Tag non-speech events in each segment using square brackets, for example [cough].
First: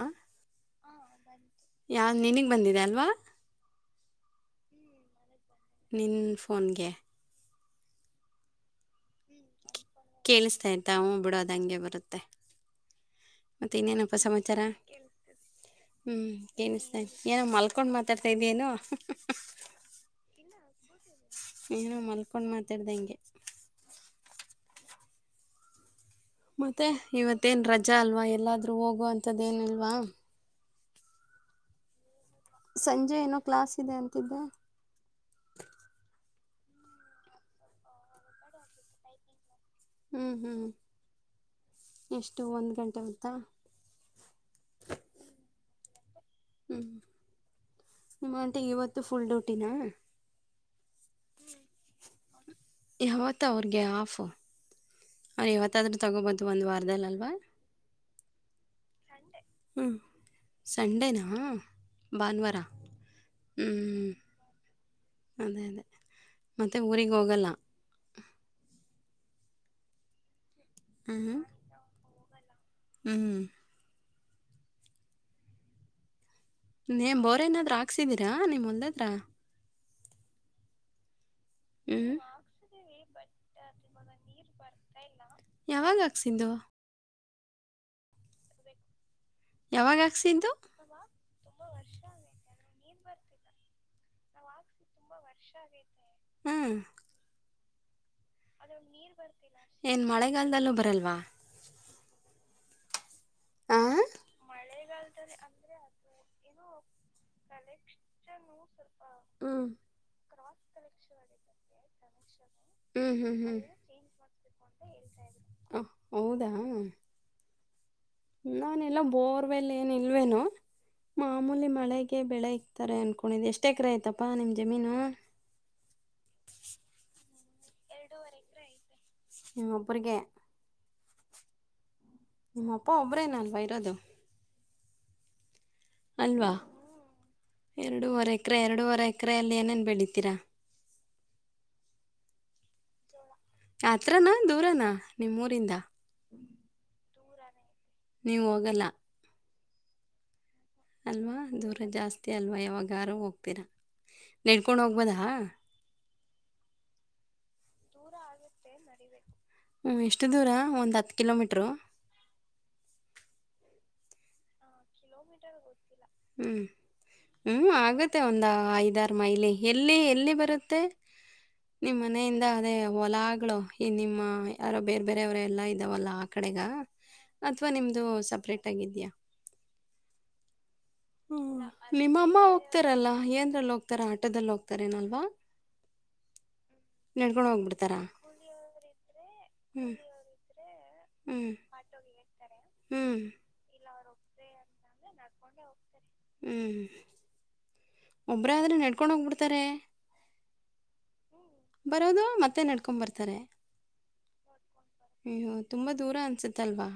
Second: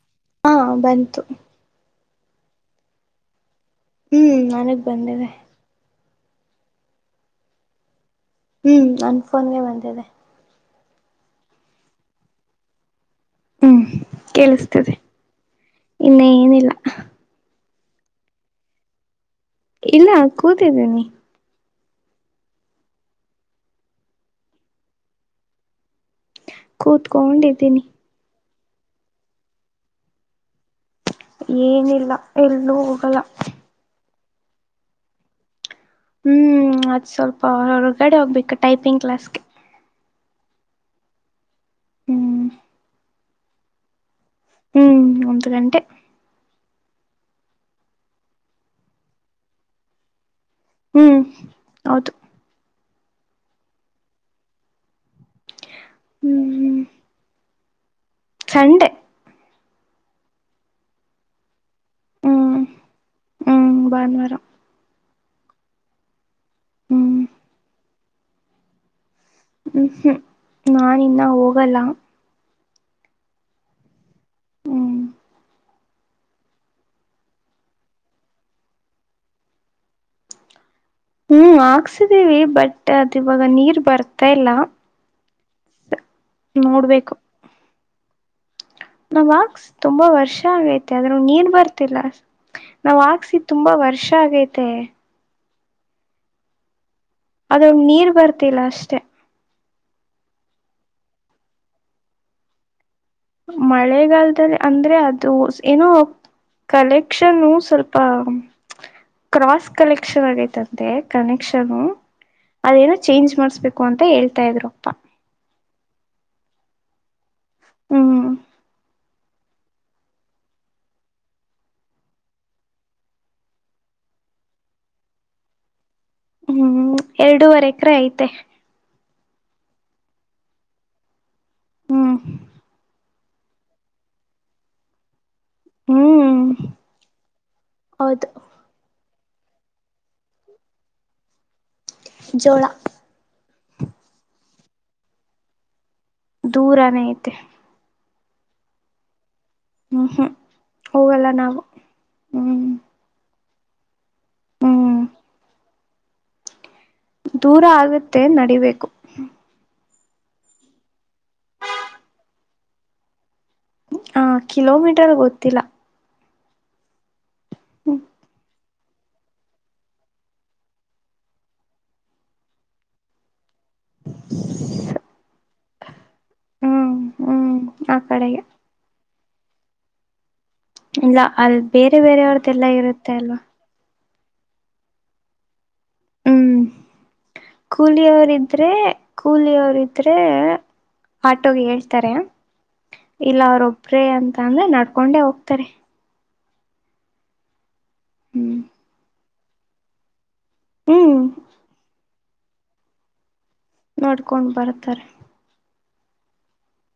ಹಾಂ ಹಾ ಬಂತು ಯಾವ ನಿನಗೆ ಬಂದಿದೆ ಅಲ್ವಾ ಹ್ಮ್ ನನಗ್ ಬಂದಿದೆ ನೀನ್ನಫೋನ್ಗೆ ಹ್ಮ್ ಅನ್ಫೋನ್ ಮಾಡಿ ಕೇಳಿಸ್ತಾ ಇ್ತ ಹ್ಞ ಬಿಡೋದ ಹಂಗೆ ಬರುತ್ತೆ ಮತ್ತೆ ಹ್ಮ್ ಇನ್ನೇನುಪಸಾಚಾರ ಕೇಳಿಸ್ತಿದೆ ಇನ್ನ ಹ್ಮ್ ಏನಿಲ್ಲ ನಿಸ್ತ ಏನ ಮಾಲ್ಕ ಕಕೊಂಡ್ ಮಾತಾಡ್ತಾ ಇದ ನು ಇಲ್ಲ ಕೂತಿದ್ದೀನಿ ಏನ ಮಲ್ಕೊಂಡು ಮಾತಾಡ್ದ ಹಂಗೆ ಮತ್ತೆ ಇವತ್ತೇನ್ ಕೂತ್ಕೊಂಡಿದ್ದೀನಿ ರಜಾ ಅಲ್ವಾ ಎಲ್ಲಾದ್ರೂ ಹೋಗುವ ಅಂಥದೇನಲ್ವಾ ಏನಿಲ್ಲ ಎಲ್ಲೂ ಹೋಗಲ್ಲ ತ್ತಬೇ ಹ್ಮ್ ಅದು್ ಸ್ವಲ್ಪ ಹೊರ್ಗಡೆ ಹೋಗ್ಬೇಕು ಟೈಪಿಂಗ್ ಕ್ಲಾಸ್ಗೆ ಹ್ಞೂ ಹ್ಞೂ ಎಷ್ಟು ಹ್ಮ್ ಒಂದು ಗಂಟೆ ಬುತ್ತಾ ಹ್ಮ್ ಒಂತರಟೆ ಹ್ಞೂ ನಿಮ್ಮ ಅಂಟೆ ಇವತ್ತು ಫುಲ್ ಡ್ಯೂಟಿನಾ ಹ್ಮ್ ಹೌದು ಯಾವತ್ತ ಅವ್ರಿಗೆ ಆಫು ಅವ್ರ ಯಾವತ್ತಾದ್ರೂ ತಗೋಬಹದು ಒಂದು ವಾರದದಲ್ಲಿ ಅಲ್ವಾ ಖಂಡೆ ಹಞ ಸಂಡೇನಾ ಭಾನುವಾರ ಹ್ಮ್ ಹ್ಮ್ ಬವರ ಅದೇ ಅದೇ ಮತ್ತೆ ಹ್ಮ್ ಊರಿಗೆ ಹೋಗಲ್ಲ ಹ್ಮ್ ಹ್ಮ್ ನಾನ ಇನ್ನ ಹ್ಮ್. ಹೋಗಲ್ಲ ಹ್ಮ್ ಹ್ಮ್ ನೀ್ ಬೋರ್ ಏನಾದ್ ಹಾಕ್ಸಿದೀರಾ ನಿಮ್ಮಲ್ದದ್ರ ಹ್ಮ್ ಹ್ಮ್. ಹಾಕ್ಸಿದೀವಿ ಬಟ್ ಅದು ಇವಾಗ ನೀರ್ ಬರ್ತಾ ಇಲ್ಲ. ಯಾವಾಗಕ್ಸಂದು ನೋಡ್ಬೇಕು ನಾವ್ ಹಾಕ್ಸ ಯಾವಾಗ ತುಂಬಾ ವರ್ಷ ಹಾಕ್ಸಿದ್ದು? ಆಗೈತಿ ಆದದ್ರೂ ನೀರ್ ಬರ್ತಿಲ್ಲ ನಾವ್ ಹಾಕ್ಸಿ ತುಂಬಾ ವರ್ಷ ಷ್ಟ ಆಗೈತೆ ಹ್ಮ್ ಅದೊಂದು ನೀರ್ ಬರ್ತಿಲ್ಲ ಅಷ್ಟೇ ಏನು ಮಳೆಗಾಲದಲ್ಲೂ ಬರಲ್ವಾ. ಆ ಮಳೆಗಾಲದಲ್ಲಿ ಅಂದ್ರೆ ಅದು ಏನೋ ಕಲೆ ಕ್ಷನ್ ಸ್ವಲ್ಪ ಹ್ಮ್. ಕ್ರಾಸ್ ಕಲೆಕ್ಷನ್ ಆಗೈತ. ಮತ್ತೆ ಕನೆಕ್ಷನ ಅದೇನ ಹ್ಮ್, ಚೇಂಜ್ ಹ್ಮ್, ಹ್ಮ್. ಮಾಡಸ್ಬೇಕು ಅಂತ ಹೇಳ್ತಾ ಇದ್ರು ಅಪ್ಪ. ಇದ್ರು. ಓಹ್! ಹೌದಾ. ಹ್ಮ್ ನಾನ ಎಲ್ಲ ಬೋರ್ವೆಲ್ ಏನ್ ಇಲ್ವೇನು. ಮಾಮೂಲಿ ಮಳೆಗೆ ಬೆಳೆ ಇಕ್ತಾರೆ ಅನ್ಕೊಂಡಿದ್ದ್ ಎಷ್ಟ ಎಕರೆ ಆಯ್ತಪ್ಪಾ ನಿಮ್ ಜಮೀನು. [inaudible] ಹ್ಮ್ ಎರಡೂವರೆ ಎಕರೆ ಐತೆ ನಿಮ್ಮೊಬ್ಬರಿಗೆ ಹ್ಮ್ ನಿಮ್ಮಪ್ಪ ಒಬ್ರೇ ನನ್ ಬೈರೋದು ಹ್ಮ್ ಅಲ್ವಾ ಹೌದು ಎರಡವರೆ ಎಕರೆ ಎರಡೂವರೆಕ ಸಕ್ರೆಯಲ್ಲಿ ಏನೇನ್ ಬೆಳಿತೀರಾ. ಜೋರ ಯತ್ರನಾ ದೂರನಾ ನಿಮ್ಮೂರಿಂದ. ದೂರಾನೇ ಐತೆ. ನೀವು ಹೋಗಲ್ಲ. ಹ್ಮ ಹಾ. ಅಲ್ವಾ ದೂರ ಜಾಸ್ತಿ ಅಲ್ವಾ ಯಾವಾಗಾರು ಹೋಗ್ತ ಹ್ಮ್ ನೆಡ್ಕೊಂಡೊಗ್ಬೊದ. ದೂರ ಆಗತ್ತೆ ನಡಿಬೇಕು. ಹ್ಮ್ ಎಷ್ಟು ದೂರ ಒಂದ್ ಹತ್ತು ಕಿಲೋಮೀಟರು. ಹ ಕಿಲೋಮೀಟರ್ ಗೊತ್ತಿಲ್ಲ. ಹ್ಮ್ ಹ್ಮ್ ಆಗತ್ತೆ ಒಂದ ಐದು ಇದರ್ ಮೈಲಿ ಎಲ್ಲಿ ಎಲ್ಲಿ ಬರುತ್ತೆ ನಿಮ್ಮ್ ಮನೆಯಿಂದ ಅದೇ ಹೊಲಾಗ್ಳು. ಈ ನಿಮ್ಮ ಯಾರೋ ಬೇರೆ ಬೇರೆಯವರೆ ಎಲ್ಲ ಇದ್ದಾವಲ್ಲ ಆ ಕಡೆಗ. ಹ್ಮ್ ಹ್ಮ್ ಅಥವಾ ಆ ನಿಮ್ದು ಕಡೆಗೆ ಸಪ್ರೇಟ್ಗಿದ್ಯಾ. ಇಲ್ಲ ಅಲ್ ಹ್ಮ್ ಬೇರೆ ಬೇರೆವ್ರ್ದೆಲ್ಲ ಇರುತ್ತೆ ಅಲ್ವಾ. ತರ ಆಟದಲ್ಲಿ ಹೋಗ್ತಾರೇನಲ್ವಾ. ಹ್ಮ್ ನಡ್ಕೊಂಡು ಹೋಗ್ಬಿಡ್ತಾರಾ ಕೂಲಿಯವರಿದ್ರೆ ಹ್ಮ್ ಕೂಲಿಯವರಿದ್ರೆ ಹ್ಮ್ ಆಟೋಗೆ ಹೇಳ್ತಾರೆ ಹ್ಮ್ ಇಲ್ಲ ಅವರೂಬ್ ಬ್ರೆ ಅಂತ ಅಂದ್ರೆ ನಡ್ಕೊಂಡೆ ಹೋಗ್ತಾರೆ. ಹ್ಮ ಒಬ್ಬರೇ ಹ್ಮ್ ಆದ್ರೆ ನಡ್ಕೊಂಡೋಗ್ಬಿಡ್ತಾರೆ. ಹ್ಮ್ ಬರೋದು ಮತ್ತೆ ನಡ್ಕೊ ಬರ್ತಾರೆ. ನೋಡ್ಕೊಂಡ್ ಬರ್ತಾರೆ. ಹ್ ಹ್ ತುಂಬಾ ದೂರ ಅನ್ಸತ್ ಅಲ್ವಾ.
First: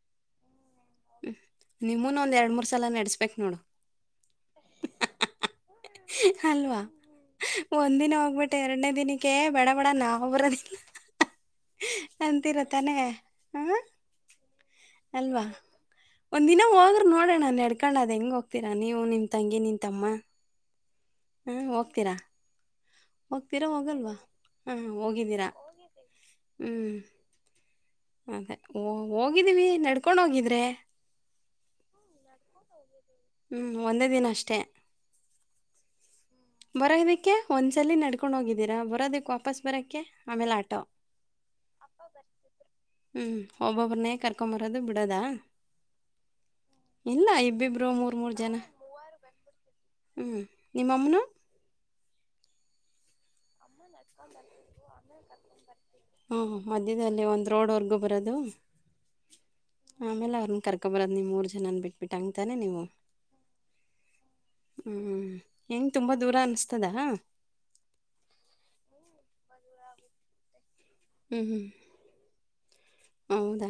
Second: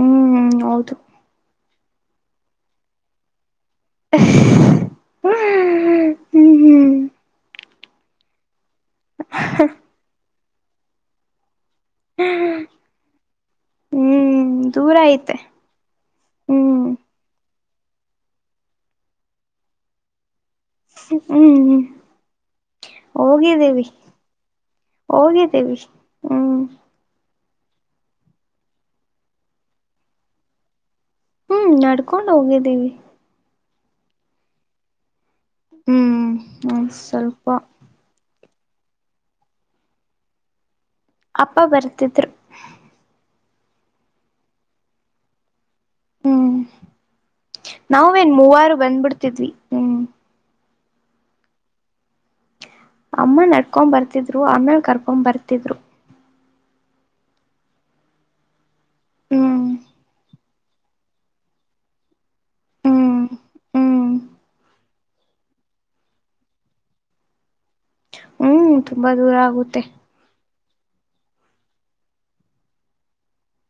ಹ್ಮ್್ಮ ಹೌದು. ಹ್ಮ ನಿಮ್ಮೂನು ಒಂದ್ ಎರಡ್ ಮೂರ್ ಸಲ ನಡೆಸ್ಬೇಕೇಕ್ ನೋಡು. ಹ್ಮ ಅಲ್ವಾ ಒಂದಿನ ಹೋಗ್ಬಿಟ್ಟೆ ಎರಡನೇ ದಿನಕ್ಕೆ ಬೇಡ ಬೇಡ ನಾವ್ಬರ ಹ್ಮ್ ಅಂತರ ತಾನೆ ಹ. ಹ್ಮ್ ದೂರ ಐತೆ ಅಲ್ವಾ ಒಂದ ದಿನ ಹ್ಮ್ ಹೋಗ್ರೆ ನೋಡೋಣ ನೆಡ್ ಕೂಡ್ ಹೆಂಗ್ ಹೋಗ್ತೀರಾ ನೀವು ನಿಮ ತಂಗಿ ನಿನ್ ತಮ್ಮ. ಹ ಹ್ಮ್್ಮ ಹೋಗ್ತೀರಾ ಹೋಗ್ತೀರಾ ಹೋಗಲ್ವಾ ಹಾ ಹೋಗಿದ್ದಿರಾ ಹೋಗಿದ್ದೀವಿ ಹ್ಮ್. ಅದಓ ಹೋಗಿದೀವಿ ನಡ್ಕೊಂಡ್ ಹೋಗಿದ್ರೆ. ಹ್ಮ್ ನಡ್ಕೊಂಡು ಹೋಗಿದ್ದೀವಿ. ಹ್ಮ ಒಂದೇ ದಿನ ಅಷ್ಟೇ. ಹ್ಮ್ ಹ್ಮ್ ಬರೋದಿಕ್ಕೆ ಸ್ವಲ್ಪ ಒಂದ್ಸಲ ನಡ್ಕೊಂಡ್ ಹೋಗಿದ್ದೀರಾ ಬರೋದಿಕ್ ವಾಪಸ್ ಬರೋಕ ಆಮೇಲೆ ಆಟೋ. ಅಪ್ಪ ಬರ್ತಿದ್ರು. ಒಬ್ಬೊಬ್ಬ್ರನ್ನೇ ಕರ್ಕೊಂಬರೋದು ಬಿಡೋದಾ. ಹ್ಮ್ ಇಲ್ಲ ಇಬ್ಬಿಬ್ರು ನಾವೇನ್ ಜನ. ಮೂವಾರು ಬಂದ್ಬಿಡ್ತಿದ್ವಿ ಹ್ಮ್. ನಿಮ್ಮಮ್ಮನು. ಅಮ್ಮ ನಡ್ಕೊಂಡ್ ಬರ್ತಿದ್ರು ಅಮ್ಮ ಕರ್ಕೊಂಡ್ ಬರ್ತಿದ್ರು. ಹ್ಂೂ ಮಧ್ಯದಲ್ಲಿ ಒಂದು ರೋಡ್ವರೆಗೂ ಬರೋದು. ಹ್ಮ್ ಆಮೇಲೆ ಅವ್ರನ್ನ ಕರ್ಕೊಬರೋದು ನೀವು ಮೂರು ಜನನ ಬಿಟ್ಬಿಟ್ಟು ಹಂಗ್ತಾನೆ ನೀವು. ಹ್ಮ್ ಹ್ಮ್ ಹ್ಮ್ ಹೆಂಗ ತುಂಬಾ ದೂರ ಅನಿಸ್ತದಾ. ಹ್ಮ್ ತುಂಬಾ ದೂರ ಆಗುತ್ತೆ. ಹ್ಮ್ ಹ್ಮ್ ಹೌದಾ.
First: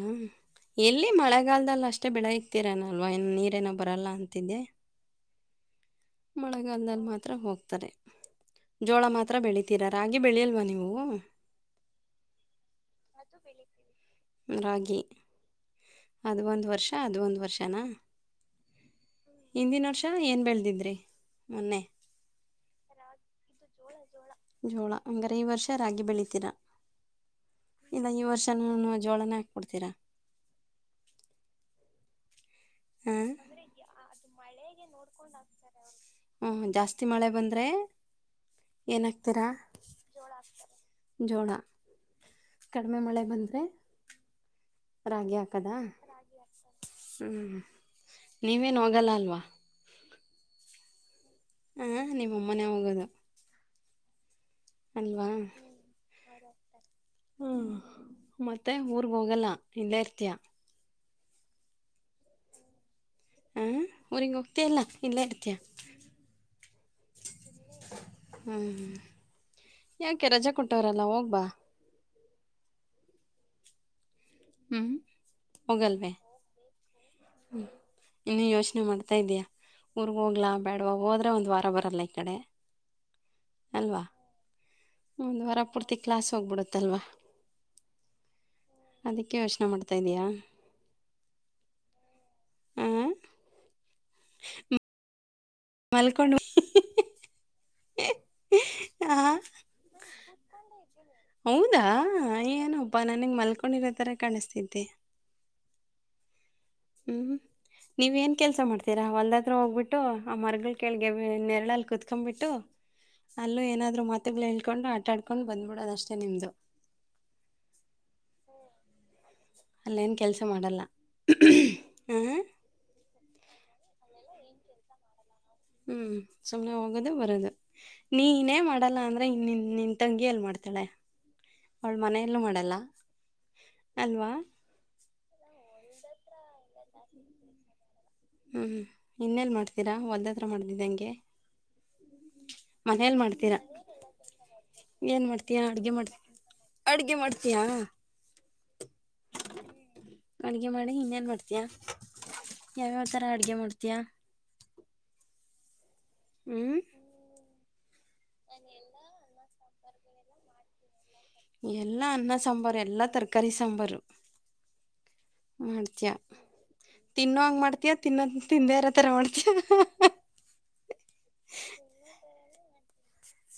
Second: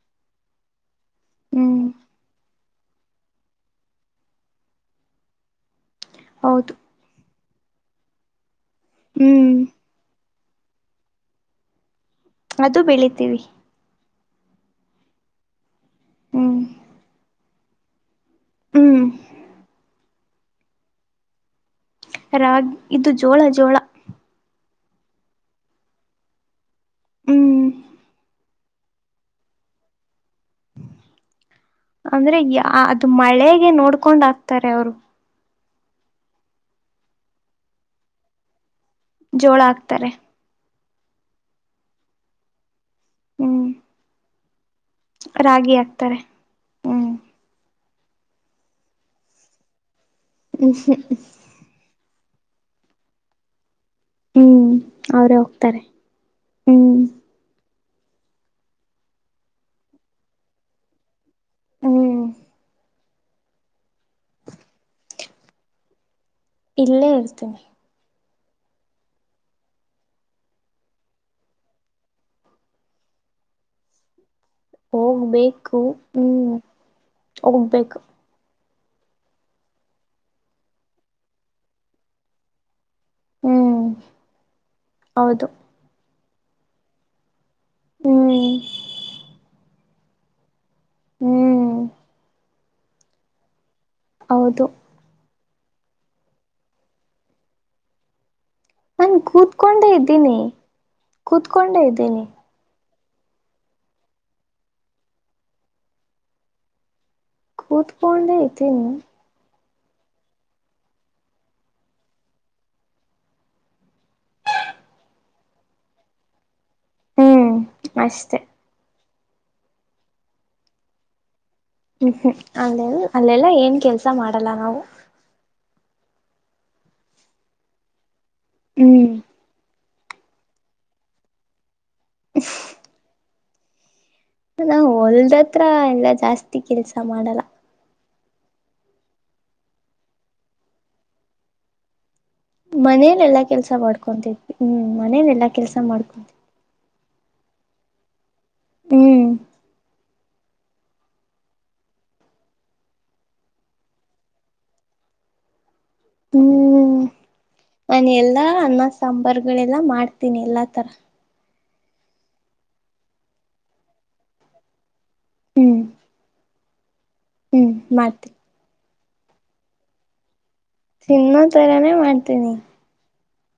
ಎಲ್ಲಿ ಹ್ಮ್ ಮಳೆಗಾಲದದಲ್ಲಿ ಅಷ್ಟೇ ಬೆಳೆ ಇಕ್ತೀರನಲ್ವ ಇ ನೀರೇನೋ ಬರಲ್ಲ ಅಂತಿದ್ದೆ. ಹೌದು ಮಳೆಗಂದದಲ್ಲಿ ಮಾತ್ರ ಹೋಗ್ತಾರೆ ಜೋಳ ಮಾತ್ರ ಹ್ಮ್ ಬೆಳತಿರ. ರಾಗಿ ಬೆಳೆಯಲ್ವಾ ನೀವು. ಅದು ಬೆಳಿತೀವಿ. ರಾಗಿ ಅದು ಹ್ಮ್ ಒಂದು ವರ್ಷ ಅದು ಒಂದು ವರ್ಷನಾ. ಹ್ಮ್ ಹಿಂದಿನ ವರ್ಷ ಏನ್ ಬೆಳೆದಿದ್ರಿ ಮೊನ್ನೆ. ರಾಗಿ ಇದು ಜೋಳ ಜೋಳ. ಜೋಳ ಹಂಗಾರೆ ಈ ವರ್ಷ ರಾಗಿ ಬೆಳತೀರಾ. ಹ್ಮ್ ಇಲ್ಲ ಈ ವರ್ಷನನು ಜೋಳನೇ ಹಾಕ್ಬೊಡ್ತೀರ. ಅಂದ್ರೆ ಯ ಅದು ಮಳೆಗೆ ನೋಡ್ಕೊಂಡ್ ಆಕ್ತಾರೆ ಅವರು. ಹ್ಮ ಜಾಸ್ತಿ ಮಳೆ ಬಂದ್ರೆ ಜೋಳ ಆಗ್ತಾರೆ. ಜೋಳ ಕಡಿಮೆ ಮಳೆ ಬಂದ್ರೆ. ಹ್ಮ್ ರಾಗಿ ಹಾಕದಾ ಹ್ಮ್. ನೀವೇನು ಹೋಗಲ್ಲ ಅಲ್ವಾ. ಹ್ಮ್ ಹ್ಮ್್ಮ ಹಾ ನಿಮ್ಮಮ್ಮನ ಹೋಗೋದು. ಹ್ಮ್ ಅಲ್ವಾ ಅವ್ರೇ ಹೋಗ್ತಾರೆ. ಹ್ಮ್ ಹ್ಞೂ ಮತ್ತೆ ಊರ್ಗ್ ಹೋಗಲ್ಲ ಹಿಂದೆ ಇರ್ತಿಯ. ಹ್ಮ್ ಹ ಅವಊರಿಂಗೋಗ್ತ ಇಲ್ಲ ಇಲ್ಲೇ ಇರ್ತಯ. ಇಲ್ಲೇ ಇರ್ತೀನಿ ಹ್ಮ್ ಹ್ಮ್ ಯಾಕೆ ರಜಾ ಕೊಟ್ಟವ್ರಲ್ಲ ಹೋಗ್ಬಾ. ಹ್ಮ್ ಹೋಗ್ಬೇಕು ಹೋಗಲ್ವೇ ಹ್ಮ್ ಹೋಗ್ಬೇಕು. ನೀ ಮಾಡ್ತಾ ಇದೆಯಾ ಊರ್ರಿಗೆ ಹೋಗ್ಲ ಬ್ಯಾಡವಾ ಹೋದರೆ ಒಂದು ವಾರ ಬರಲ್ಲ ಈ ಕಡೆ. ಹ್ಮ್ ಅಲ್ವಾ. ಒಂದು್ ಹೌದು ವಾರ ಪೂರ್ತಿ ಕ್ಲಾಸ್ ಹೋಗ್ಬಿಡುತ್ತಲ್ವಾ ಹ್ಮ್ ಅದಕ್ಕೆ ಯೋಚನೆ ಮಾಡತ ತದ್ಯ. ಹ್ಮ್ ಹ ಹೌದು. ಮಲ್ಕೊಂಡು. ನಾನು ಆ ಕೂತ್ಕೊಂಡೆ ಇದ್ದೀನಿ ಕೂತ್ಕೊಂಡೆ ಇದ್ದೀನಿ. ಅಪ್ಪ ನನಗೆ ಮಲ್ಕೊಂಡಿರೋ ಥರ ಕಾಣಿಸ್ತಿದ್ದೆ. ಹ್ಮ್ ನೀವ್ ಏನ್ ಕೂತ್ಕೊಂಡೆ ಕೆಲ್ಸ ಇದ್ದೀನಿ ಮಾಡ್ತೀರಾ ಒಂದತ್ರ ಹೋಗ್ಬಿಟ್ಟ. ಬಿಟ್ಟು ಆ ಮರಗಳು ಕೆಳಗೆ ನೆರಳಲ್ಲಿ ಕುೂತ್ಕೊಂಡ್ಬಿಟ್ಟು ಅಲ್ಲೂ ಏನಾದ್ರು ಮಾತುಗಳು ಹೇಳ್ಕೊಂಡು ಆಟಾಡ್ಕೊಂಡು ಬಂದ್ಬಿಡೋದ ಅಷ್ಟೇ ನಿಮ್ದು. ಹ್ಮ್ ಅಷ್ಟೆ. ಅಲ್ಲೇನ್ ಕೆಲ್ಸ ಮಾಡಲ್ಲ. ಹ್ಮ್ ಆ ಹ್ಮ್ ಅಲ್ಲೆ ಅಲ್ಲೆಲ್ಲ ಏನ್ ಕೆಲ್ಸ ಮಾಡಲ್ಲ ನಾವು. ಹ್ಮ್ ಸುಮ್ನೆ ಹೋಗೋದು ಬರದು ನೀನೇ ಮಾಡಲ್ಲ ಹ್ಮ್ ಅಂದ್ರೆ ಇನ್ನನ್ ನಿನ್ ತಂಗಿಯಲ್ಲಿ ಮಾಡ್ತಾಳೆ ಅವಳು ಮನೆಯಲ್ಲ ಮಾಡಲ್ಲ. ಅಲ್ವಾ ನಾ ಹೊಲ್ದತ್ರ ಎಲ್ಲ ಜಾಸ್ತಿ ಕೆಲ್ಸ ಮಾಡಲ್ಲ. ಹ್ಮ ಇನ್ನೇಲ್ಲಿ ಮಾಡ್ತೀರಾ ಒಲ್ದತ್ರ ಮಾಡಿದ್ದಿದ್ದಂಗೆ. ಮನೇಲೆ ಎಲ್ಲಾ ಕೆಲ್ಸ ಮಾಡ್ಕೊತಿದ್ವಿ ಹ್ಮ್ ಏನ್ ಮನೇಲೆಲ್ಲಾ ಕೆಲ್ಸ ಮಾಡ್ಕೊತಿದ್ವಿ. ಯಾ. ಹ್ಮ್ ಅಡುಗೆ ಮಾಡಿ ಇನ್ನೇನ್ ಮಾಡ್ತೀಯ ಯಾವ್ಯಾವಥರ ಅಡುಗೆ ಮಾಡ್ತೀಯ. ಹ್ಮ್ ನಾನು ಎಲ್ಲಾ ಅನ್ನ ಸಾಂಬಾರ್ಗಳೆಲ್ಲಾ ಮಾಡ್ತೀನಿ ಎಲ್ಲಾ ತರ. ಎಲ್ಲಾ ಅನ್ನ ಸಾಂಬಾರು ಎಲ್ಲಾ ತರಕಾರಿ ಸಾಂಬಾರು. ಹ್ಮ್ ಮಾಡ್ತಯ ತಿನ್ನ ಹಂಗ ಹ್ಮ್ ಮಾಡ್ತಯ ತಿನ್ನ ಮಾಡ್ತೀನಿ ತಿಂದೇ ಇರತ್ತ ತರ ಮಡತ್ರ್ಯ. ತಿನ್ನ ತರಾನೇ ಮಾಡ್ತೀನಿ.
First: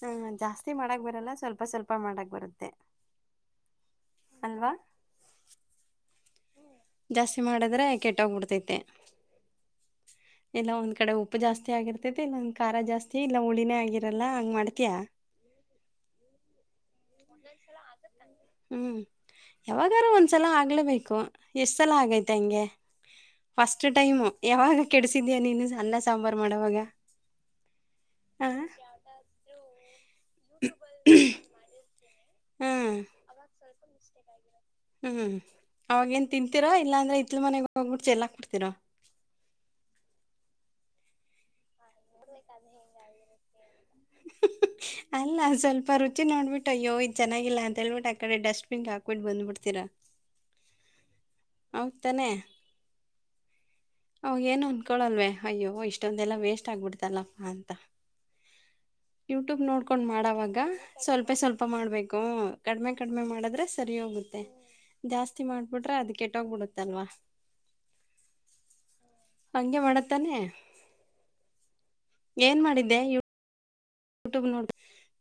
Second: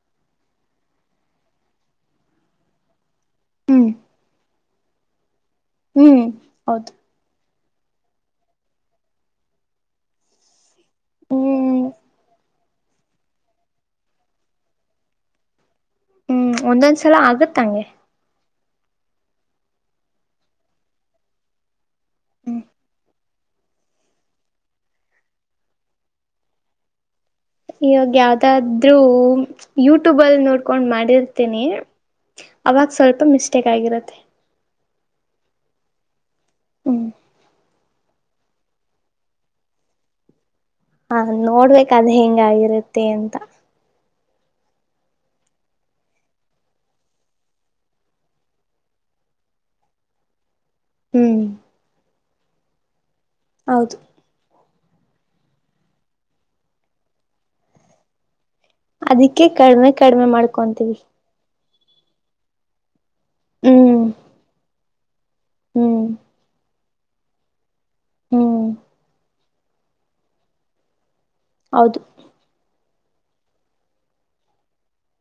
ಹ್ಮ ಜಾಸ್ತಿ ಮಾಡಕ್ ಬರಲ್ಲ ಸ್ವಲ್ಪ ಸ್ವಲ್ಪ ಮಾಡಕ್ ಬರುತ್ತೆ. ಹ್ಮ್ ಅಲ್ವಾ ಹ್ಮ್ ಹೌದ್ ಮಾಡುದ್ರೆ ಕೆಟ್ಟ್ಬಡ್ತೈತೆ ಇಲ್ಲ ಒಂದ್ ಈ ಕಡೆ ಉಪ್ಪು ಜಾಸ್ತಿ ಹ್ಮ್ ಆಗಿರ್ತೇತಿ ಇಲ್ಲಂದ ಖಾರ ಜಾಸ್ತಿ ಇಲ್ಲ ಹುಳಿನೇ ಆಗಿರಲ್ಲ ಹಂಗ್ ಮಾಡ್ತಯಾ. ಹ್ಮ್ ಒಂದೊಂದ್ಸಲ ಆಗತ್ತಂಗೆ. ಹ್ಞೂ ಯಾವಾಗಾದ್ರೂ ಒಂದ್ಸಲ ಆಗ್ಲೇಬೇಕು ಎಷ್ಟು ಸಲ ಆಗೈತೆ ಹ್ಮ್ ಹಂಗೆ. ಫಸ್ಟ್ ಟೈಮ್ ಯಾವಾಗ ಕೆಡಸಿದ್ಯಾ ನೀನು ಅನ್ನ ಸಾಂಬಾರ್ ಮಾಡೋವಾಗ. ಇವಾಗ್ ಯಾವ್ದಾದ್ರೂ ಯೂಟ್ಯೂಬ್ ಅಲ್ ನೋಡ್ಕೊಂಡ್ ಮಾಡಿರ್ತೀನಿ ಅವಾಗ್ ಹ್ಮ್ ಸ್ವಲ್ಪ ಮಿಸ್ಟೇಕ್ ಆಗಿರುತ್ತೆ. ಹ್ಮ್ ಅವಾಗ್ ಏನ್ ತಿಂತೀರಾ ಹ್ಮ್ ಇಲ್ಲಾಂದ್ರೆ ಇತ್ಲು ಮನೆಗ್ ಹೋಗ್ಬಿ ಚೇಲಕ್ ಬುಡ್ತಿರೋ. ಹಾ ನೋಡ್ಬೇಕ್ ಅದ್ ಹೆಂಗಾಗಿರುತ್ತೆ ಅಂತ. ಹಃ ಹ ಅಲ್ಲ ಸ್ವಲ್ಪರುಚಿ ನೋಡ್ಬಿಟ್ಟು ಅಯ್ಯೋ ಇದ್ ಚನ್ನಾಗಿಲ್ಲ ಅಂತ ಹೇಳ್ಬಿಟ್ಟು ಆ ಕಡೆ ಡಸ್ಟ್ ಬಿನ್ಗ ಹಾಕ್ಬಿಟ್ಟ ಬಂದ್ಬುಡ್ತೀರಾ. [inaudible] ಹ್ಮ್ ಹೌದ್ ತಾನೆ. ಹೌದು ಅವೇಗ್ ಏನು ಅಂದಕೊಳಲ್ವವೆ ಅಯ್ಯೋ ಇಷ್ಟೊಂದೆಲ್ಲ ವೇಸ್ಟ್ ಆಗ್ಬಿಡ್ತಲ್ಲಪ್ಪಾ ಅಂತ. ಅದಕ್ಕೆ ಯೂಟ್ಯೂಬ್ ಕಡಿಮೆ ನೋಡ್ಕೊಂಡ್ ಕಡಿಮೆ ಮಾಡವಾಗ ಮಾಡ್ಕೊಂತೀವಿ ಸ್ವಲ್ಪೇ ಸ್ವಲ್ಪ ಮಾಡ್ಬೇಕು ಕಡಿಮೆ ಹು ಕಡ್ಮೆ ಕಡ್ಮೆ ಮಾಡುದ್ರೆ ಸರಿ ಹ್ಮ್ ಹೋಗುತ್ತೆ ಜಾಸ್ತಿ ಮಾಡ್ಬಿಟ್ರೆ ಹ್ಮ್ ಅದ್ ಕೆಟ್ಟೋಗ್ಬಿಡುತ್ತೆ. ತಲ್ವ ಹು ಹಂಗೆ ಮಾಡದ್ತನೆ ಹೌದು ಏನ್ ಮಾಡಿದ್ದೆ ಯು ಯೂಟ್ಯೂಬ್ ನೋಡ್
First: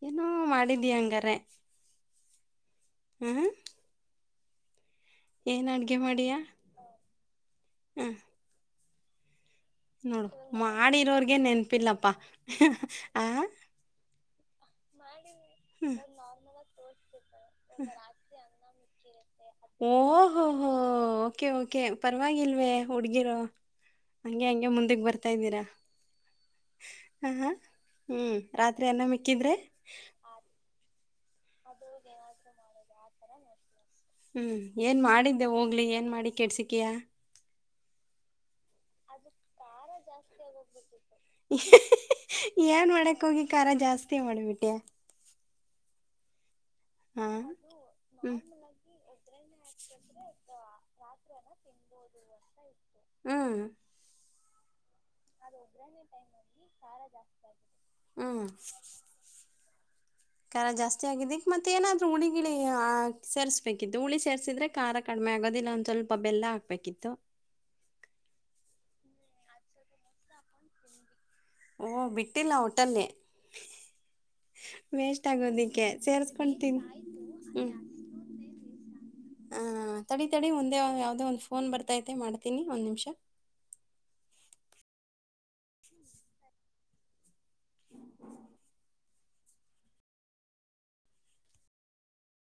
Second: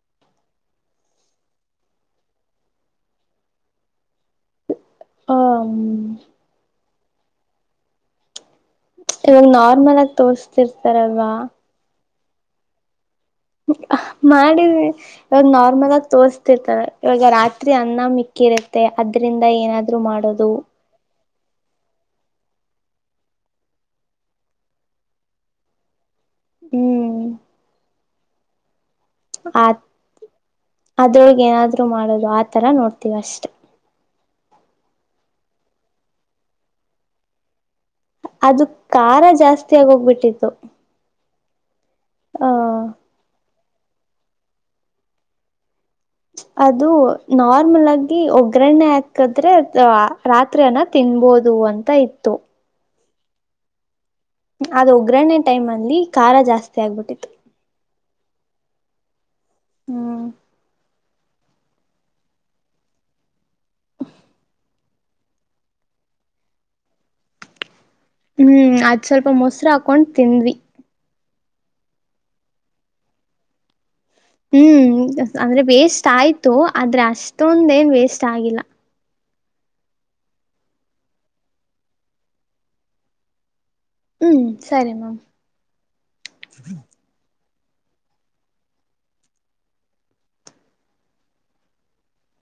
ಏನೋ ಮಾಡಿದ್ಯ ಹಂಗಾರೆ. ಹ್ಮ್ ಹ ಏನ್ ಅಡ್ಗೆ ಮಾಡಿಯಾ ಹ್ಮ. ಇವಾಗ್ ನಾನ್ ನೋಡು ಮಾಡಿರೋರ್ಗೆ ನೆನಪಿಲ್ಲಪ್ಪಾ ಹಃ ಹ. ಹ ಮಾಡಿದ್ವಿ. ಇವಾಗ್ ನಾರ್ಮಲ್ ಆಗಿ ತೋರ್ಸತಿರ್ತರೆ ಇವಾಗ ರಾತ್ರಿ ಹ್ಮ ಅನ್ನ ಮಿಕ್ಕಿ ಇರುತ್ತೆ ಅದ್ ರಿಂದ ಏನಾದ್ರು ಮಾಡೋದು. ಓಹೋಹೋ ಓಕೆ ಓಕೆ ಪರವಾಗಿಲ್ವೆ ಹುಡ್ಗಿರೋ ಹಂಗೆ ಹಂಗೆ ಮುಂದುಕ್ ಬರ್ತಾ ಇದ್ದೀರಾ. ಹ್ಮ್ ಹ ಹ್ಮ ರಾತ್ ಆ ಅದ್ರೊಳಗ್ ಏನಾದ್ರು ಮಾಡದು ಆತರ ನೋಡ್ತೀವಿ ಅಷ್ಟೆ. ಹ್ಮ್ ಏನ್ ಮಾಡಿದ್ಯ ಹೋಗ್ಲಿ ಏನ್ ಮಾಡಿ ಕೆಡ್ಸಿಕಿಯ. ಅದು ಖಾರ ಜಾಸ್ತಿ ಆಗ್ ಹೋಗ್ಬಿಟ್ಟಿತ್ತು. ಹಃ ಹಃ ಹ ಏನ್ ಮಾಡಕ್ ಹೋಗಿ ಖಾರ ಜಾಸ್ತಿ ಮಾಡ್ಬಿಟೆ. ಅದು ನಾರ್ಮಲ್ ಆಗಿ ಒಗ್ಗರಣೆ ಆಕ್ ಅಕದ್ರೆ ರಾತ್ರಿ ಅನ್ನ ತಿನ್ಬೋದು ಅಂತ ಇತ್ತು. ಹ್ಮ್ ಅದ್ ಒಗ್ಗರಣೆ ಟೈಮ್ ಅಲ್ಲಿ ಖಾರ ಜಾಸ್ತಿ ಆಗ್ಬಿಟ್ಟಿತ್ತು. ಹ್ಮ್ ಹ್ಮ್ ಖಾರ ಜಾಸ್ ಜಾಸ್ತಿ ಆಗಿದ್ಕ ಮತ್ತೆ ಏನಾದ್ರರು ಹುಳಿ ಗಿಳಿ ಸೇರಿಸಬೇಕಿದ್ದು ಹುಳಿ ಸೇರ್ರಿಸಿದ್ರೆ ಖಾರ ಕಡಿಮೆ ಆಗೋದಿಲ್ಲ ಅಂತ. ಸ್ವಲ್ಪ ಬೆಲ್ಲ ಹಾಕ್ಬೇಕಿತ್ತು. ಹ್ಮ್ ಅದ್ ಸ್ವಲ್ಪ ಮೊಸ್ರ್ ಹಾಕೊಂಡ್ ತಿಂದ್ವಿ. ಓ ಬಿಟ್ಟಿಲ್ಲ ಒಟಲಿ. ಹ್ಮ್ ಅಂದ್ರೆ ವೇಸ್ಟ್ ಆಯ್ತು ಸೇರ್ಸ್ಕೊಂಡ್ ತಿನ್ ಆದ್ರೆ ಅಷ್ಟೊಂದ್ ಏನ್ ವೇಸ್ಟ್ ಆಗಿಲ್ಲ. ಹಾ ತಡೆ ತಡೆ ಒಂದೇ ಯಾವ್ದೇ ಒಂದ್ ಫೋನ್ ಬರ್ತೈತೆ ಮಾಡ್ತೀನಿ ಒಂದ್ ನಿಮ್ಷ. ಹ್ಮ್ ಸರಿ ಮಾಮ್.